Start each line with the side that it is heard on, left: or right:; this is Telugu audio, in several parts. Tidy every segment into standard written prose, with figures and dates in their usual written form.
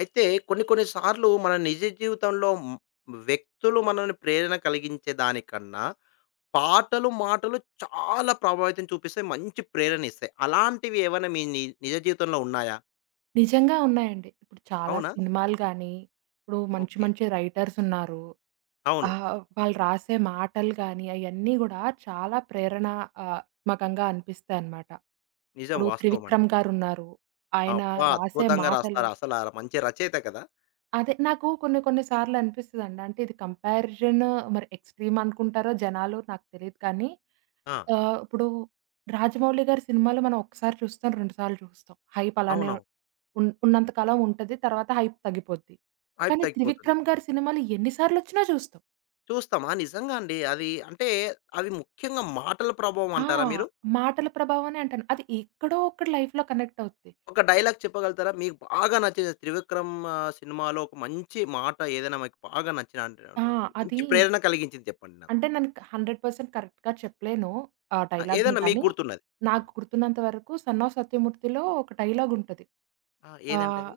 left: అయితే కొన్ని కొన్ని సార్లు మన నిజ జీవితంలో వ్యక్తులు మనల్ని ప్రేరణ కలిగించే దానికన్నా పాటలు మాటలు చాలా ప్రభావితం చూపిస్తే మంచి ప్రేరణ ఇస్తాయి, అలాంటివి ఏమైనా మీ నిజ జీవితంలో ఉన్నాయా?
right: నిజంగా ఉన్నాయండి. ఇప్పుడు చాలా
left: అవునా?
right: సినిమాలు గానీ, ఇప్పుడు మంచి
left: ఓకే.
right: మంచి రైటర్స్ ఉన్నారు.
left: అవును.
right: వాళ్ళు రాసే మాటలు గానీ, అయన్నీ గూడా చాలా ప్రేరణ ఆహ్, మకంగా అనిపిస్తాయన్నమాట.
left: నిజం,
right: ఇప్పుడు
left: వాస్తవం అండి.
right: 'త్రివిక్రమ్' గారున్నారు. ఆయన
left: అబ్బా,
right: రాసే
left: అద్భుతంగా
right: మాటలు
left: రాస్తారు అసలు, ఆ మంచి రచయిత కదా.
right: అదే నాకు కొన్ని కొన్ని సార్లు అనిపిస్తదండి. అంటే ఇది కంపారిజన్ మరి ఎక్స్‌ట్రీమ్ అనుకుంటారో జనాలు నాకు తెలీదు కానీ,
left: ఆ,
right: ఇప్పుడు 'రాజమౌళి' గారి సినిమాలు మనం ఒకసారి చూస్తాం, రెండు సార్లు చూస్తాం. హైప్ అలానే
left: అవునవును.
right: ఉన్నంత కాలం ఉంటది. తర్వాత హైప్ తగ్గిపోద్ది.
left: హైప్
right: కానీ
left: తగ్గిపోతుంది.
right: 'త్రివిక్రమ్' గారి సినిమాలు ఎన్ని సార్లొచ్చినా చూస్తాం.
left: చూస్తామా నిజంగా అండి, అది అంటే అవి ముఖ్యంగా మాటల ప్రభావం
right: ఆ!
left: అంటారా మీరు?
right: మాటల ప్రభావమనే అంటాను. అది ఎక్కడో అక్కడ లైఫ్‌లో కనెక్ట్ అవుద్ది.
left: ఒక డైలాగ్ చెప్పగలుగుతారా? మీకు బాగా నచ్చేది 'త్రివిక్రమ్' సినిమాలో ఒక మంచి మాట ఏదైనా మీకు బాగా
right: ఆ!
left: నచ్చినటువంటిది,
right: అది
left: మంచి ప్రేరణ కలిగించింది చెప్పండి నాకు.
right: అంటే నేను 100% కరెక్ట్‌గా చెప్పలేను ఆ
left: ఆ!
right: డైలాగ్‌ని
left: ఏదైనా మీకు
right: గానీ,
left: గుర్తున్నది. ఆ!
right: నాకు గుర్తున్నంత వరకు 'సన్ ఆఫ్ సత్యమూర్తి'లో ఒక డైలాగుంటది.
left: ఆ!
right: ఆహ్
left: ఏదంటది?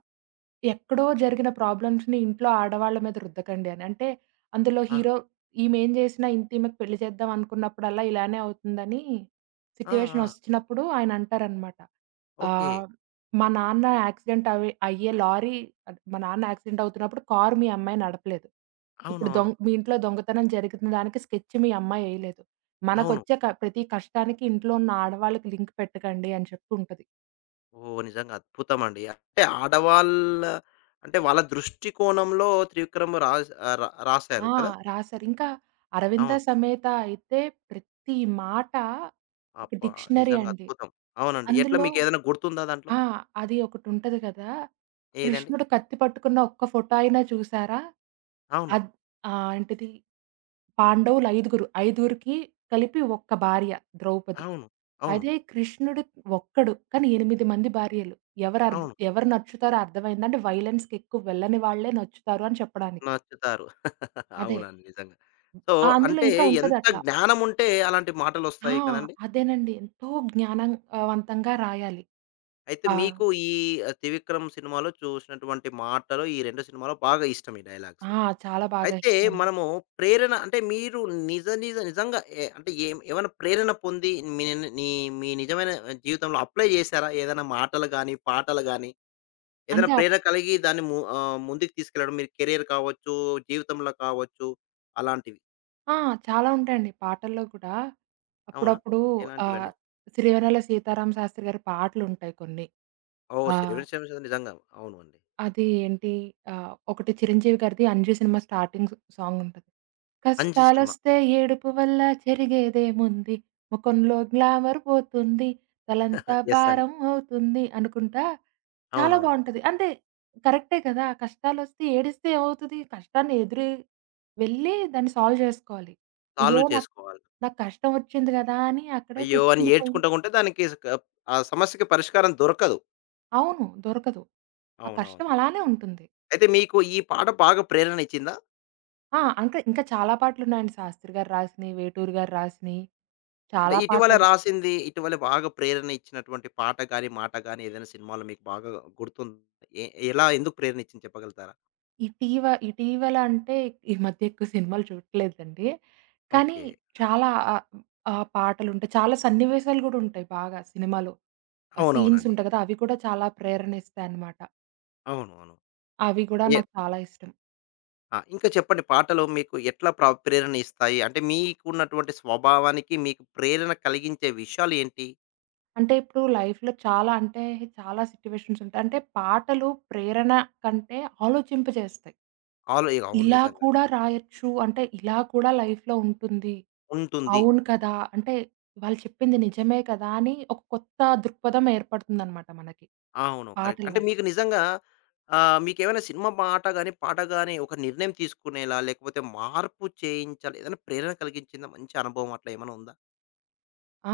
right: ఎక్కడో జరిగిన ప్రాబ్లమ్స్‌ని ఇంట్లో ఆడవాళ్ళ మీద రుద్దకండి అని. అంటే అందులో
left: ఆ!
right: హీరో ఈమేం చేసినా ఇంత ఈమెకు పెళ్లి చేద్దాం అనుకున్నప్పుడల్లా ఇలానే అవుతుందని
left: ఆ!
right: సిట్యుయేషన్
left: ఆ!
right: ఒచ్చినప్పుడు ఆయన అంటారనమాట.
left: ఓకే.
right: ఆహ్, మా నాన్న యాక్సిడెంట్ అయ్యే లారీ అది మా నాన్న యాక్సిడెంట్ అవుతున్నప్పుడు కారు మీ అమ్మాయి నడపలేదు. ఇప్పుడు
left: అవునవును.
right: మీ ఇంట్లో దొంగతనం జరిగిన దానికి స్కెచ్ మీ అమ్మాయి ఎయలేదు.
left: అవును.
right: మనకొచ్చే ప్రతి కష్టానికి ఇంట్లో ఉన్న ఆడవాళ్ళకి లింక్ పెట్టకండి అని చెప్పి ఉంటది.
left: ఓహ్! నిజంగా అద్భుతమండి. అంటే ఆడవాళ్ళ, అంటే వాళ్ళ దృష్టికోణంలో 'త్రివిక్రమ్' రాస్ ఆహ్, రా రాసారు
right: ఆ!
left: కదా!
right: రాశారు. ఇంకా 'అరవింద
left: అవును.
right: సమేత' అయితే ప్రతి మాట ఒక
left: అబ్బా!
right: డిక్షనరీ
left: నిజంగా
right: అండి.
left: అద్భుతం. అవునండి. ఎట్లా,
right: అందులో
left: మీకేదైనా గుర్తుందా దాంట్లో?
right: ఆ! అది ఒకటుంటది కదా!
left: ఏదండి?
right: కృష్ణుడు కత్తి పట్టుకున్న ఒక్క ఫోటో అయినా చూసారా?
left: అవును.
right: అద్ ఏంటిది పాండవులు ఐదుగురు. ఐదుగురికి కలిపి ఒక్క భార్య ద్రౌపది.
left: అవును. అవును.
right: అదే కృష్ణుడు ఒక్కడు కానీ 8 మంది భార్యలు. ఎవరు
left: అవును.
right: ఎవరు నచ్చుతారో అర్థమైంది. అంటే వయలెన్స్‌కి ఎక్కువ వెళ్ళని వాళ్ళే నచ్చుతారు అని చెప్పడానికి.
left: నచ్చుతారు.
right: అదే.
left: అవునండి. నిజంగా. సో,
right: ఆ! అందులో
left: అంటే
right: ఇంకా
left: ఎంత
right: ఉంటదట్లా.
left: జ్ఞానముంటే అలాంటి
right: ఆ!
left: మాటలొస్తాయి కదండీ!
right: అదేనండి. ఎంతో జ్ఞానం వంతంగా రాయాలి.
left: అయితే
right: ఆ!
left: మీకు ఈ 'త్రివిక్రమ్' సినిమాలో చూసినటువంటి మాటలు, ఈ 2 సినిమాలో బాగా ఇష్టం ఈ డైలాగ్స్.
right: ఆ! చాలా బాగా
left: అయితే
right: ఇష్టమండి.
left: మనము ప్రేరణ అంటే మీరు నిజ నిజ నిజంగా ఎ అంటే ఏం ఏమైనా ప్రేరణ పొంది మీ ని- నీ మీ నిజమైన జీవితంలో అప్లై చేసారా? ఏదైనా మాటలు గాని, పాటలు గాని ఏదైనా
right: అంటే
left: ప్రేరణ కలిగి దాన్ని ముందుకు తీసుకెళ్ళడం, మీరు కెరియర్ కావచ్చు, జీవితంలో కావచ్చు అలాంటివి.
right: ఆ! చాలా ఉంటాయండి పాటల్లో కూడా.
left: అవునా?
right: అప్పుడప్పుడు ఆహ్,
left: ఎలాంటివండి?
right: 'సిరివెన్నెల సీతారామ శాస్త్రి' గారి పాటలుంటాయి కొన్ని.
left: ఓహ్!
right: ఆ!
left: 'శరవేరి శివప్రసాద్' నిజంగా. అవును అండి.
right: అది ఏంటి ఒకటి 'చిరంజీవి' గారిది 'అంజు' సినిమా స్టార్టింగ్ సాంగుంటది.
left: 'అంజి' సినిమా.
right: కష్టాలొస్తే ఏడుపు వల్ల జరిగేదేముంది, ముఖంలో గ్లామర్ పోతుంది, తలంతా
left: యెస్ అండి.
right: భారం అవుతుంది అనుకుంటా చాలా
left: అవునవును.
right: బావుంటది. అంటే కరెక్టే కదా! కష్టాలొస్తే ఏడిస్తే ఏమవుతది? కష్టాన్ని ఎదురు వెళ్ళి దాన్ని సాల్వ్ జేసుకోవాలి. అయ్యో!
left: సాల్వ్
right: నాకు
left: చేసుకోవాలి.
right: నాకు కష్టం ఒచ్చింది గదా! అని అక్కడే
left: అయ్యో అని ఏడ్చుకుంటా
right: కూర్చుండిపోయింటే
left: ఉంటే దానికి స్ క ఆ సమస్యకి పరిష్కారం దొరకదు.
right: అవును. దొరకదు. ఆ
left: అవునవును.
right: కష్టం అలానే ఉంటుంది.
left: అయితే మీకు ఈ పాట బాగా ప్రేరణ ఇచ్చిందా?
right: ఆ! ఇంకా చాలా పాటలున్నాయండి. శాస్త్రి గారు రాసినయి, వేటూరి గారు రాసినయి,
left: అంటే
right: చాలా
left: ఇటీవల
right: పాటలు.
left: రాసింది, ఇటీవల బాగా ప్రేరణ ఇచ్చినటువంటి పాట గాని, మాట గాని ఏదైనా సినిమాలో మీకు బాగా గుర్తుంది. ఎ ఎలా ఎందుకు ప్రేరణ ఇచ్చింది చెప్పగలుగుతారా?
right: ఇటీవల అంటే ఈ మధ్య ఎక్కువ సినిమాలు చూడట్లేదండి. కానీ
left: ఓకే.
right: చాలా ఆ పాటలుంటాయి. చాలా సన్నివేశాలు గూడా ఉంటాయి బాగా సినిమాలో. ఆ సీన్స్
left: అవునవునండి.
right: ఉంటాయి కదా! అవి కూడా చాలా ప్రేరణిస్తాయన్నమాట.
left: అవును. అవును.
right: అవి గూడా
left: ఎ
right: నాకు చాలా ఇష్టం.
left: ఆ! ఇంకా చెప్పండి, పాటలు మీకు ఎట్లా ప్రేరణ ఇస్తాయి? అంటే మీకున్నటువంటి స్వభావానికి మీకు ప్రేరణ కలిగించే విషయాలు ఏంటి?
right: అంటే ఇప్పుడు లైఫ్‌లో చాలా అంటే చాలా సిట్యుయేషన్స్ ఉంటాయి. అంటే పాటలు ప్రేరణ కంటే ఆలోచింపజేస్తాయి.
left: అవును,
right: ఇలా
left: నిజంగా.
right: కూడా రాయొచ్చు అంటే ఇలా కూడా లైఫ్‌లో ఉంటుంది.
left: ఉంటుంది.
right: అవును కదా! అంటే వాళ్ళు చెప్పింది నిజమే కదా! అని ఒక కొత్త దృక్పథం ఏర్పడుతుందనమాట మనకి.
left: అవును, కరెక్ట్.
right: పాటల
left: అంటే
right: వల్ల.
left: మీకు నిజంగా మీకేమైనా సినిమా పాట గాని, పాట గాని ఒక నిర్ణయం తీసుకునేలా, లేకపోతే మార్పు చేయించాలి, ఏదైనా ప్రేరణ కలిగించిందా? మంచి అనుభవం అట్లా ఏమైనా ఉందా?
right: ఆ!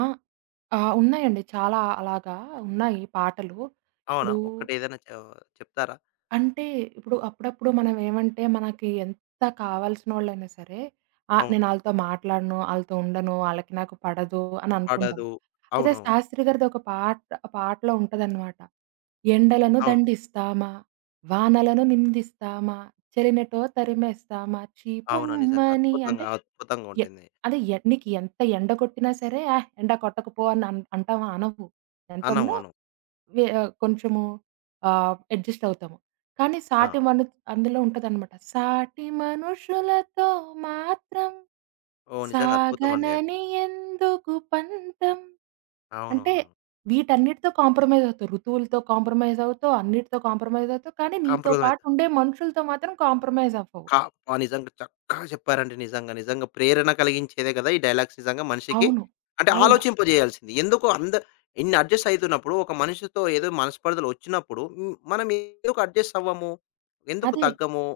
right: ఆ! ఉన్నాయండి. చాలా అలాగా ఉన్నాయి పాటలు.
left: అవునా?
right: ఇప్పుడు
left: ఒక్కటేదైనా చె చెప్తారా?
right: అంటే ఇప్పుడు అప్పుడప్పుడు మనం ఏమంటే మనకి ఎంత కావాల్సినోళ్ళైనా సరే,
left: అవును.
right: నేను ఆళ్ళతో మాట్లాడను, ఆళ్ళతో ఉండను, ఆళ్ళకి నాకు పడదు అని అనుకుంటాం.
left: పడదు.
right: అయితే
left: అవునవును.
right: శాస్త్రి గారిది ఒక పాటలో ఉంటదనమాట. ఎండలను
left: అవును.
right: దండిస్తామా, వానలను నిందిస్తామా, చెలినటో తరిమేస్తామా,
left: అవును. నిజంగా
right: చీపొమ్మని అంటే
left: అద్భుతంగా, అద్భుతంగా
right: ఎ
left: ఉంటుంది.
right: అదే నీకు ఎంత ఎండ కొట్టినా సరే, ఎండ కొట్టకపో అని అంటావా? అనవు. ఎంతున్నా
left: అను.
right: కొంచెము అడ్జస్ట్ అవుతాము. కానీ
left: ఆ!
right: సాటి మను అందులో ఉంటదనమాట. సాటి మనుషులతో మాత్రం
left: ఓహ్! నిజంగా అద్భుతం అండి అవి.
right: సాగనని ఎందుకు పంతం. అంటే
left: అవునవునవును.
right: వీటన్నిటితో కాంప్రమైజ్ అవుతావు. ఋతువులతో కాంప్రమైజ్ అవుతావు, అన్నిటితో కాంప్రమైజ్ అవుతావు. కానీ నీతో
left: కాంప్రమైజ్.
right: పాటు ఉండే మనుషులతో మాత్రం కాంప్రమైజ్ అవ్వవు.
left: అబ్బా! నిజంగా చక్కగా చెప్పారండి. నిజంగా. నిజంగా ప్రేరణ కలిగించేదే కదా ఈ డైలాగ్స్, నిజంగా మనిషికి
right: అవును.
left: అంటే
right: అవును.
left: ఆలోచింపజేయాల్సింది. ఎందుకు అంద ఇన్ని అడ్జస్ట్ అయితున్నప్పుడు ఒక మనిషితో ఏదో మనస్పర్ధలు వచ్చినప్పుడు మనం ఎందుకు అడ్జస్ట్ అవ్వము? ఎందుకు
right: అదే.
left: తగ్గము?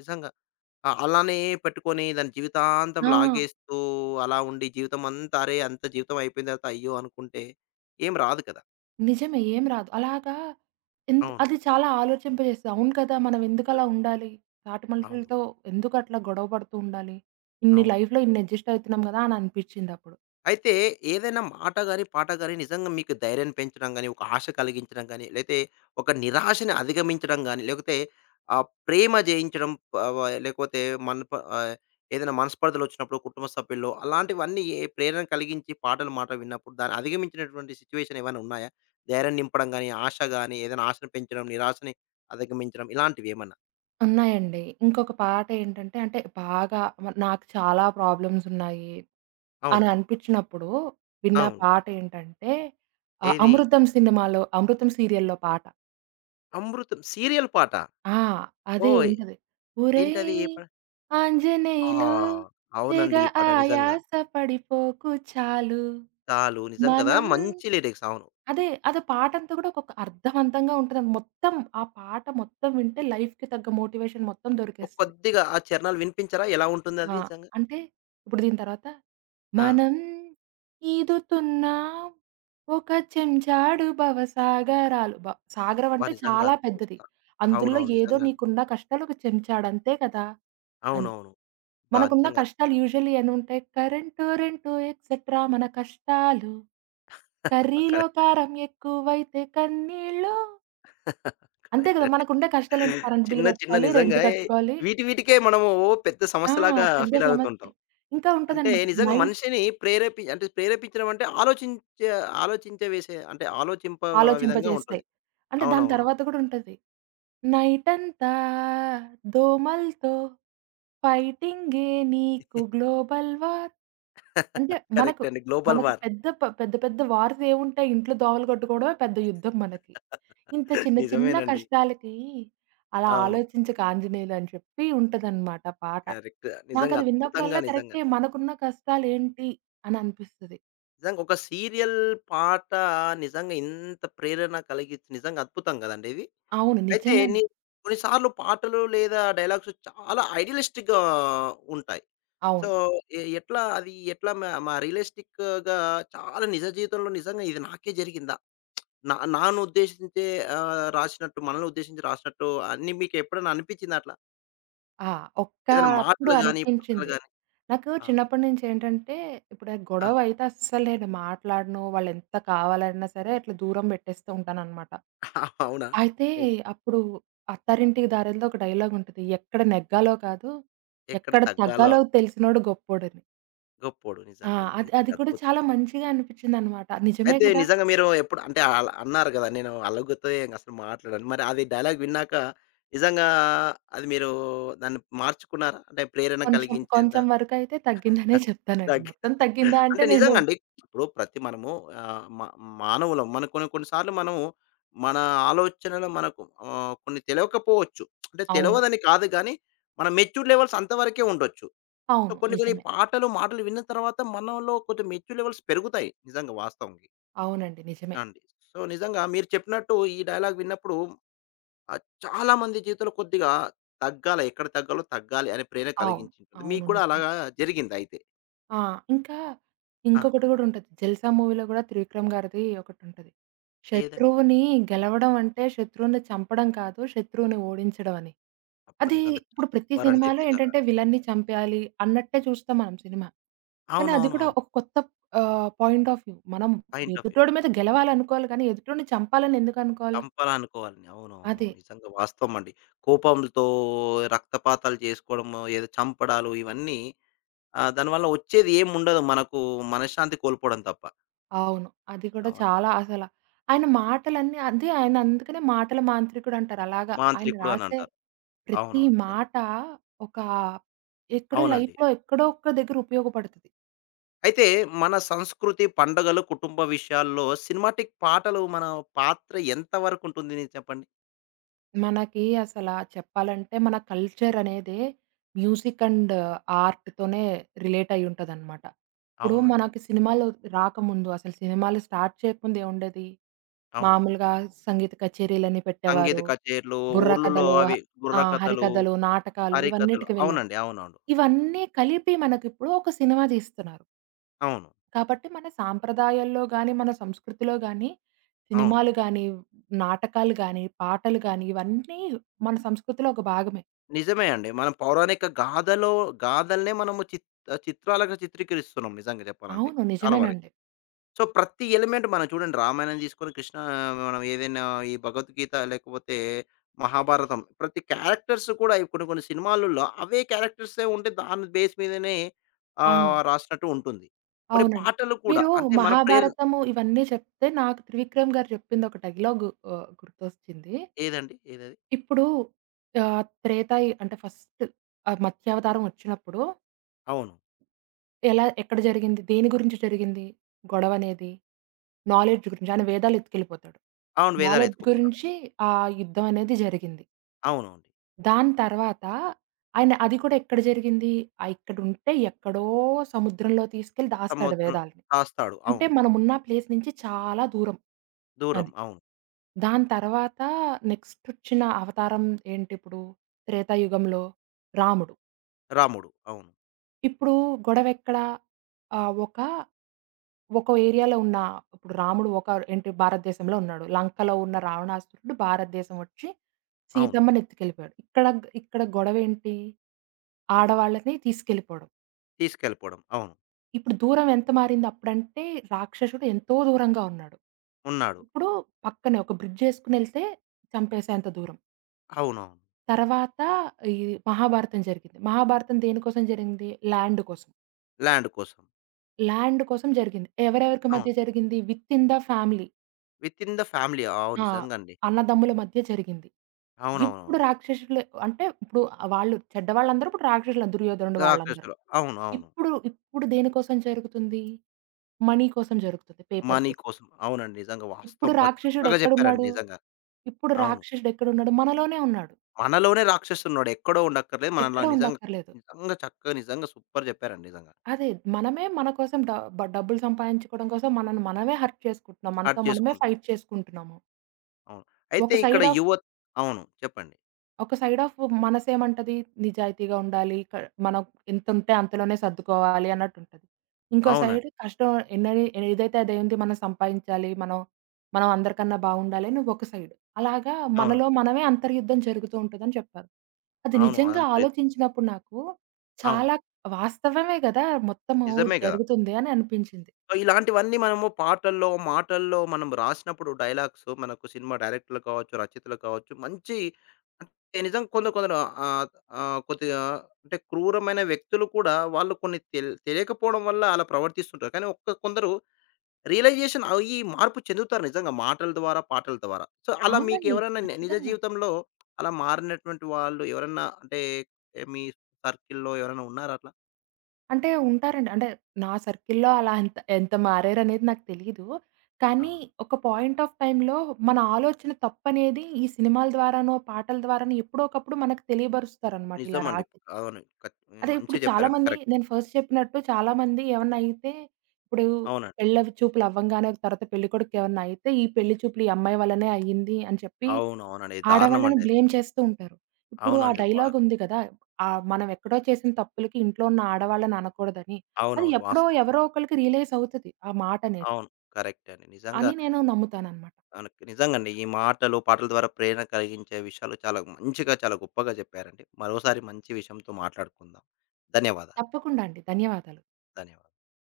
left: నిజంగా. ఆ! అలానే పెట్టుకొని దాన్ని జీవితాంతం
right: ఆ!
left: లాగేస్తూ అలా ఉండి, జీవితం అంతా అరే, అంత జీవితం అయిపోయిన తర్వాత అయ్యో అనుకుంటే ఏం రాదు కదా!
right: నిజమే. ఏం రాదు. అలాగా
left: అవును.
right: అది చాలా ఆలోచింపజేస్తది. అవును కదా! మనం ఎందుకలా ఉండాలి? తాటి
left: అవును.
right: మనుషులతో ఎందుకట్లా గొడవ పడుతూ ఉండాలి? ఇన్ని
left: అవును.
right: లైఫ్‌లో ఇన్ని అడ్జస్ట్ అవుతున్నాం గదా! అని అనిపిచ్చిందప్పుడు.
left: అయితే ఏదైనా మాట గాని, పాట గాని నిజంగా మీకు ధైర్యాన్ని పెంచడం గాని, ఒక ఆశ కలిగించడం గాని, లేతే ఒక నిరాశని అధిగమించడం గాని, లేకపోతే ప్రేమ జయించడం ప వ లేకపోతే మన ప ఆహ్, ఏదైనా మనస్పర్ధలొచ్చినప్పుడు కుటుంబ సభ్యుల్లో అలాంటివన్నీ, ఏ ప్రేరణ కలిగించి పాటలు మాట విన్నప్పుడు దాన్ని అధిగమించినటువంటి సిట్యుయేషన్ ఏమైనా ఉన్నాయా? ధైర్యం నింపడం గాని, ఆశ గాని, ఏదైనా ఆశను పెంచడం, నిరాశని అధిగమించడం, ఇలాంటివేమన్నా?
right: ఉన్నాయండి. ఇంకొక పాటేంటంటే అంటే బాగా నాకు చాలా ప్రాబ్లమ్స్ ఉన్నాయి అని
left: అవును.
right: అనిపిచ్చినప్పుడు విన్న
left: అవును.
right: పాటేంటంటే
left: ఏది?
right: 'అమృతం' సినిమాలో 'అమృతం' సీరియల్‌లో పాట.
left: 'అమృతం' సీరియల్ పాట.
right: ఆ! అదే
left: ఓహ్!
right: ఉంటది.
left: ఏంటది? ఏ
right: "ఒరేయ్
left: పా ఆ!
right: ఆంజనేయులు తెగ
left: అవునండి. ఈ పాట నిజంగా.
right: ఆయాస పడిపోకు చాలు.
left: 'చాలు' నిజం కదా!
right: మనం"
left: మంచి లిరిక్స్. అవును.
right: అదే. అదే పాటంతా గూడా ఒకొక్క అర్థవంతంగా ఉంటదండి. మొత్తం ఆ పాట మొత్తం వింటే లైఫ్‌కి తగ్గ మోటివేషన్ మొత్తం
left: ఒక
right: దొరికేస్తది.
left: కొద్దిగా ఆ చరణాలు వినిపించరా? ఎలా ఉంటుందది
right: ఆ!
left: నిజంగా?
right: అంటే ఇప్పుడు దీని తర్వాత
left: ఆ!
right: మనం ఈదుతున్నాం ఒక చెంచాడు భవసాగరాలు. సాగరం
left: అబ్బా!
right: అంటే
left: నిజంగా
right: చాలా పెద్దది.
left: అద్భుతం.
right: అందులో
left: అవునవును,
right: ఏదో
left: నిజంగా అండి.
right: నీకున్న కష్టాలు ఒక చెంచాడు అంతే కదా! అని.
left: అవునవును. అబ్బా!
right: మనకున్న
left: నిజంగా అద్భుతం.
right: కష్టాలు యూజువల్లీ ఎన్నుంటాయి? కరెంటు, రెంటు ఎక్సెట్రా మన కష్టాలు. కర్రీలో
left: కరెక్ట్.
right: కారం ఎక్కువైతే కన్నీళ్ళు. అంతే
left: కరెక్ట్
right: కదా!
left: అండి.
right: మనకుండే కష్టాలేంటి? కరెంట్ బిల్
left: చిన్న చిన్న
right: కట్టుకోవాలి,
left: నిజంగా
right: రెంట్ కట్టుకోవాలి.
left: వీటి వీటికే మనము పెద్ద
right: ఆ!
left: సమస్యలాగా
right: పెద్ద
left: ఫీల్ అవుతుంటాం.
right: సమస్యలు. ఇంకా
left: అంటే
right: ఉంటదనమాట.
left: నిజంగా మనిషిని ప్రేరేపించడం అంటే ఆలోచించే ఆలోచించ వేసే అంటే ఆలోచింప విధంగా
right: ఆలోచింపజేస్తాయి.
left: ఉంటుంది.
right: అంటే దాని
left: అవునవును.
right: తర్వాత గూడా ఉంటది. నైటంతా దోమలతో ఫైటింగే నీకు గ్లోబల్ వార్. అంటే మనకు,
left: కరెక్ట్ అండి. Global war.
right: పెద్ద పెద్ద పెద్ద వార్స్ ఏముంటాయి? ఇంట్లో దోమలు కొట్టుకోవడమే పెద్ద యుద్ధం మనకి. ఇంత చిన్న చిన్న
left: నిజమేనండి.
right: కష్టాలకి అలా
left: అవును,
right: ఆలోచించక ఆంజనేయులు అని చెప్పి ఉంటదనమాట పాట.
left: కరెక్ట్. నిజంగా
right: నాకది
left: అద్భుతంగా
right: విన్నప్పుడల్లా
left: నిజంగా.
right: కరెక్టే మనకున్న కష్టాలేంటి అని అనిపిస్తది.
left: నిజంగా ఒక సీరియల్ పాట నిజంగా ఇంత ప్రేరణ కలిగించి, నిజంగా అద్భుతం గదండీ ఇది.
right: అవును.
left: అయితే నీ
right: నిజంగానే.
left: కొన్ని సార్లు పాటలు లేదా డైలాగ్స్ చాలా ఐడియలిస్టిక్‌గా ఉంటాయి. సో,
right: అవును.
left: ఎ ఎట్లా అది ఎట్లా మ మ రియలిస్టిక్‌గా, చాలా నిజ జీవితంలో నిజంగా ఇది నాకే జరిగిందా? నా నాను ఉద్దేశించే రాసినట్టు, మనల్ని ఉద్దేశించి రాసినట్టు అన్నీ మీకు ఎప్పుడైనా అనిపించిందా అట్లా?
right: ఆ! ఒక్క
left: ఏదైనా
right: అప్పుడు
left: మాటలు గాని, పాటలు
right: అనిపించింది.
left: గాని?
right: నాకు
left: ఆ!
right: చిన్నప్పటి నుంచి ఏంటంటే, ఇప్పుడు
left: ఆ!
right: గొడవ అయితే అస్సలు నేను మాట్లాడను. వాళ్ళెంత కావాలన్నా సరే అట్లా దూరం పెట్టేస్తూ ఉంటాననమాట.
left: అవునా?
right: అయితే
left: ఓహ్!
right: అప్పుడు 'అత్తారింటికి దారేదిలో' ఒక డైలాగ్ ఉంటది. ఎక్కడ నెగ్గాలో కాదు,
left: ఎక్కడ
right: ఎక్కడ
left: తగ్గాలో
right: తగ్గాలో తెలిసినోడు గొప్పోడని.
left: గొప్పోడు.
right: ఆ!
left: నిజంగండి.
right: అది అది
left: నిజంగా
right: కూడా
left: అద్భుతం.
right: చాలా మంచిగా అనిపించిందనమాట. నిజమే
left: అయితే
right: కదా!
left: నిజంగా మీరు ఎప్పుడు, అంటే ఆల్ అన్నారు గదా, నేను అలుగుతో ఏం అసలు మాట్లాడను, మరి అది డైలాగ్ విన్నాక నిజంగా అది మీరు దాన్ని మార్చుకున్నారా? అంటే ప్రేరణ
right: కొంచెం
left: కలిగించేంత
right: కొంచెం వరకైతే తగ్గిందనే చెప్తానండి.
left: తగ్గి
right: మొత్తం తగ్గిందా
left: అంటే
right: అంటే నేను
left: నిజంగండి. ఇప్పుడు ప్రతి మనము ఆహ్, మా మానవులం. మన కొన్ని కొన్ని సార్లు మనము మన ఆలోచనలో మనకు కొన్ని తెలవకపోవచ్చు. అంటే
right: అవును.
left: తెలవదని కాదు గానీ, మన మెచ్యూర్ లెవెల్స్ అంతవరకే ఉండొచ్చు. సో,
right: అవును.
left: కొన్ని కొన్ని
right: నిజమే.
left: పాటలు, మాటలు విన్న తర్వాత మనలో కొంచెం మెచ్యూర్ లెవెల్స్ పెరుగుతాయి, నిజంగా వాస్తవంకి.
right: అవునండి. నిజమే.
left: ఆ అండి. సో, నిజంగా మీరు చెప్పినట్టు ఈ డైలాగ్ విన్నప్పుడు చాలా మంది జీవితంలో కొద్దిగా తగ్గాలి, ఎక్కడ తగ్గాలో తగ్గాలి అనే ప్రేరణ
right: అవును.
left: కలిగించింటుంది. మీకు
right: అవును.
left: కూడా
right: నిజమే.
left: అలాగా జరిగిందా అయితే?
right: ఆ! ఇంకా
left: ఆ!
right: ఇంకొకటి గూడా ఉంటది. 'జల్సా' మూవీలో గూడా త్రివిక్రమ్ గారిది ఒకటుంటది.
left: ఏదండి అది?
right: శత్రువుని గెలవడం అంటే శత్రువుని చంపడం కాదు, శత్రువుని ఓడించడం అని.
left: అబ్బా!
right: అది
left: నిజంగా
right: ఇప్పుడు ప్రతి
left: సూపర్, అంటే
right: సినిమాలో
left: ఇది నిజంగా.
right: ఏంటంటే విలన్ని చంపేయాలి అన్నట్టే చూస్తాం మనం సినిమా. కానీ అది
left: అవునవును.
right: కూడా
left: అవును.
right: ఒక కొత్త పాయింట్ ఆఫ్ వ్యూ. మనం
left: పాయింట్ ఆఫ్ వ్యూ.
right: ఎదుటోడి మీద గెలవాలనుకోవాలి కానీ ఎదుటోడిని చంపాలని ఎందుకు అనుకోవాలి?
left: చంపాలి అనుకోవాలని. అవునవునవును.
right: అదే.
left: నిజంగా వాస్తవం అండి. కోపంతో రక్తపాతాలు చేసుకోవడము, ఏదో చంపడాలు ఇవన్నీ, ఆ, దానివల్ల వచ్చేది ఏముండదు, మనకు మనశ్శాంతి కోల్పోవడం తప్ప.
right: అవును. అది కూడా
left: అవునండి.
right: చాలా ఆయన మాటలన్నీ అదే ఆయన అందుకనే మాటల మాంత్రికుడు అంటారు. అలాగా ఆయన
left: మాంత్రికుడు అని
right: రాసే
left: అంటారు.
right: ప్రతి
left: అవునవును, నిజంగా.
right: మాట ఒక ఎక్కడో
left: అవునండి.
right: లైఫ్‌లో ఎక్కడో ఒక్క దగ్గర ఉపయోగపడతది.
left: అయితే మన సంస్కృతి, పండుగలు, కుటుంబ విషయాల్లో సినిమాటిక్ పాటలు మన పాత్ర ఎంత వరకు ఉంటుంది మీరు చెప్పండి?
right: మనకి అసలా చెప్పాలంటే మన కల్చర్ అనేదే మ్యూజిక్ అండ్ ఆర్ట్‌తోనే రిలేట్ అయ్యుంటదనమాట. ఇప్పుడు
left: అవునండి.
right: మనకి సినిమాలు రాకముందు అసలు సినిమాలు స్టార్ట్ చేయకముందు ఏవుండేది?
left: అవును.
right: మామూలుగా సంగీత కచేరీలని
left: సంగీత
right: పెట్టేవారు.
left: కచేరీలు,
right: బుర్ర
left: ఊర్లలో
right: కథలు
left: అవి
right: ఆ!
left: బుర్రకథలు,
right: హరికథలు, నాటకాలు
left: హరికథలు.
right: ఇవన్నిటికి వెళ్ళారు.
left: అవునండి. అవునవును.
right: ఇవన్నీ కలిపి మనకిప్పుడు ఒక సినిమా తీస్తున్నారు.
left: అవును.
right: కాబట్టి మన సాంప్రదాయాల్లో గాని, మన సంస్కృతిలో గాని,
left: అవును.
right: సినిమాలు గాని, నాటకాలు గాని, పాటలు గాని ఇవన్నీ మన సంస్కృతిలో ఒక భాగమే.
left: నిజమే అండి. మనం పౌరాణిక గాథలో గాథలనే మనము చిత్రాలుగా చిత్రీకరిస్తున్నాం నిజంగా చెప్పాలంటే.
right: అవును.
left: చాలా వరకు.
right: నిజమేనండి.
left: సో, ప్రతి ఎలిమెంట్ మనం చూడండి, రామాయణం తీసుకొని కృష్ణ, మనం ఏదైనా ఈ భగవద్గీత లేకపోతే మహాభారతం, ప్రతి క్యారెక్టర్స్ కూడా ఈ కొన్ని కొన్ని సినిమాలలో అవే క్యారెక్టర్సే ఉంటే దాని బేస్ మీదనే
right: ఆ!
left: రాసినట్టు ఉంటుంది. కొన్ని
right: అవునండి.
left: పాటలు కూడా
right: మీరు
left: అంటే మన ప్రేరణ.
right: 'మహాభారతము' ఇవన్నీ చెప్తే నాకు త్రివిక్రమ్ గారు చెప్పింది ఒక డైలాగ్ గుర్తొచ్చింది.
left: ఏదండి? ఏదది?
right: ఇప్పుడు అంటే ఫస్ట్ మత్స్యావతారం వచ్చినప్పుడు
left: అవును.
right: ఎలా ఎక్కడ జరిగింది? దేని గురించి జరిగింది గొడవనేది? నాలెడ్జ్ గురించి. ఆయన వేదాలు ఎత్తుకెళ్ళిపోతాడు.
left: అవును. వేదాలు
right: నాలెడ్జ్
left: ఎత్తుకుపోతాడు.
right: గురించి ఆ యుద్ధం అనేది జరిగింది.
left: అవునవును.
right: దాని తర్వాత ఆయన అది కూడా ఎక్కడ జరిగింది? ఇక్కడుంటే ఎక్కడో సముద్రంలో తీసుకెళ్ళి దాస్తాడు
left: సముద్రం
right: వేదాల్ని.
left: రాస్తాడు.
right: అంటే
left: అవును.
right: మనమున్న ప్లేస్ నుంచి చాలా దూరం.
left: దూరం
right: అది.
left: అవును.
right: దాని తర్వాత నెక్స్టొచ్చిన అవతారం ఏంటిప్పుడు? త్రేతాయుగంలో రాముడు.
left: రాముడు అవును.
right: ఇప్పుడు గొడవెక్కడ? ఒక ఒక్కో ఏరియాలో ఉన్న ఇప్పుడు రాముడు ఒక ఏంటి భారతదేశంలో ఉన్నాడు. లంకలో ఉన్న రావణాసురుడు భారతదేశం వచ్చి
left: అవును.
right: సీతమ్మని ఎత్తుకెళ్ళిపోయాడు. ఇక్కడ ఇక్కడ గొడవేంటి? ఆడవాళ్ళని తీసుకెళ్ళిపోవడం.
left: తీసుకెళ్ళిపోవడం అవును.
right: ఇప్పుడు దూరం ఎంత మారింది? అప్పుడంటే రాక్షసుడు ఎంతో దూరంగా ఉన్నాడు.
left: ఉన్నాడు.
right: ఇప్పుడు పక్కనే ఒక బ్రిడ్జ్ ఏసుకొనెళ్తే చంపేసేంత దూరం.
left: అవునవును.
right: తర్వాత ఈ మహాభారతం జరిగింది. మహాభారతం దేనికోసం జరిగింది? ల్యాండ్ కోసం.
left: ల్యాండ్ కోసం.
right: ల్యాండ్ కోసం జరిగింది. ఎవరెవరికి
left: అవును.
right: మధ్య జరిగింది? Within the family.
left: With in the family. అవును,
right: ఆ!
left: నిజంగా అండి.
right: అన్నదమ్ముల మధ్య జరిగింది. ఇప్పుడు
left: అవునవునవును.
right: రాక్షసులే అంటే ఇప్పుడు వాళ్ళు చెడ్డవాళ్ళందరూ ఇప్పుడు రాక్షసులు దుర్యోధనుడు వాళ్ళందరూ.
left: రాక్షసులు. అవును. అవును.
right: ఇప్పుడు ఇప్పుడు దేనికోసం జరుగుతుంది? మనీ కోసం జరుగుతుంది. పేపర్
left: మనీ
right: కోసం.
left: కోసం. అవునండి, నిజంగా
right: ఇప్పుడు
left: వాస్తవం. బా
right: రాక్షసుడు
left: చక్కగా చెప్పారండి
right: ఎక్కడున్నాడు?
left: నిజంగా.
right: ఇప్పుడు
left: అవును.
right: రాక్షసుడు ఎక్కడున్నాడు? మనలోనే ఉన్నాడు.
left: మనలోనే రాక్షసుడున్నాడు. ఎక్కడో ఉండక్కర్లేదు. మనలా
right: ఎక్కడ
left: నిజంగా,
right: ఉండక్కర్లేదు.
left: నిజంగా చక్కగా నిజంగా సూపర్ చెప్పారండి నిజంగా.
right: అదే మనమే మన కోసం డబ్బులు సంపాదించుకోవడం కోసం మనల్ని మనమే హర్ట్ చేసుకుంటున్నాం.
left: హర్ట్
right: మనతో మనమే
left: చేసుకుం
right: ఫైట్ చేసుకుంటున్నాము.
left: అవును. అయితే
right: ఒక
left: ఇక్కడ
right: సైడ్ ఆఫ్
left: యువత్ అవును. చెప్పండి.
right: ఒక సైడ్ ఆఫ్ మనసేమంటది నిజాయితీగా ఉండాలి. మనం ఎంతుంటే అంతలోనే సర్దుకోవాలి అన్నట్టుంటది. ఇంకో సైడ్
left: అవునండి.
right: కష్టం ఎన్నని ఏదైతే అదేంది మనం సంపాదించాలి. మనం అందరికన్నా బావుండాలి అని ఒక సైడ్. అలాగా
left: అవును.
right: మనలో మనమే అంతర్యుద్ధం జరుగుతూ ఉంటదని చెప్పారు. అది
left: అవును.
right: నిజంగా
left: అంతే.
right: ఆలోచించినప్పుడు నాకు
left: అవును.
right: చాలా వాస్తవమే గదా! మొత్తము
left: నిజమే గదా!
right: జరుగుతుంది అని అనిపించింది.
left: సో, ఇలాంటివన్నీ మనము పాటల్లో, మాటల్లో మనం రాసినప్పుడు డైలాగ్స్, మనకు సినిమా డైరెక్టర్లు కావచ్చు, రచయితలు కావచ్చు, మంచి, అంటే నిజం, కొందరు కొందరు ఆహ్, ఆహ్, కొద్దిగా అంటే క్రూరమైన వ్యక్తులు కూడా వాళ్ళు కొన్ని తెలియకపోవడం వల్ల అలా ప్రవర్తిస్తుంటారు. కానీ ఒక్క కొందరు రియలైజేషన్ అయ్యి మార్పు చెందుతారు నిజంగా మాటల ద్వారా, పాటల ద్వారా. సో, అలా
right: అవునండి.
left: మీకెవరైనా నిజ
right: ఖచ్చితంగా.
left: జీవితంలో అలా మారినటువంటి వాళ్ళు ఎవరన్నా అంటే, ఏ, మీ సర్కిల్‌లో ఎవరైనా ఉన్నారా అట్లా?
right: అంటే ఉంటారండి. అంటే నా సర్కిల్‌లో అలా ఎంత ఎంత మారారనేది నాకు తెలీదు.
left: ఆ!
right: కానీ ఒక పాయింట్ ఆఫ్ టైమ్‌లో మన ఆలోచన తప్పనేది ఈ సినిమాల ద్వారానో, పాటల ద్వారానో ఎప్పుడో ఒకప్పుడు మనకు తెలియబరుస్తారనమాట ఇలా
left: నిజమండి.
right: రాసి.
left: అవును.
right: అదే ఇప్పుడు
left: మంచిగా చెప్పారండి.
right: చాలామంది
left: కరెక్ట్.
right: నేను ఫస్ట్ చెప్పినట్టు చాలామంది ఏమన్నా అయితే ఇప్పుడు
left: అవునండి.
right: పెళ్ళవి చూపులు అవ్వంగానే తర్వాత పెళ్ళికొడుకుకేమన్నా అయితే, "ఈ పెళ్లి చూపులు ఈ అమ్మాయి వల్లనే అయ్యింది" అని చెప్పి
left: అవును. అవునండి,
right: ఆడవాళ్ళని
left: దారుణమండి అది.
right: బ్లేమ్ చేస్తూ ఉంటారు. ఇప్పుడు ఆ
left: అవునండి.
right: డైలాగ్ ఉంది గదా! మనం ఎక్కడో చేసిన తప్పులకి ఇంట్లో ఉన్న ఆడవాళ్ళని అనకూడదని. అది
left: అవునవును,
right: ఎప్పుడో
left: వాస్తవం.
right: ఎవరో ఒకళ్ళకి రియలైజ్ అవుతది. ఆ మాటనేది
left: అవును. కరెక్టే అండి. నిజంగా
right: అని నేను నమ్ముతాననమాట.
left: మనకి నిజంగండి, ఈ మాటలు, పాటల ద్వారా ప్రేరణ కలిగించే విషయాలు చాలా మంచిగా, చాలా గొప్పగా చెప్పారండి. మరోసారి మంచి విషయంతో మాట్లాడుకుందాం. ధన్యవాదాలు.
right: తప్పకుండా అండి. ధన్యవాదాలు.
left: ధన్యవాదాలు.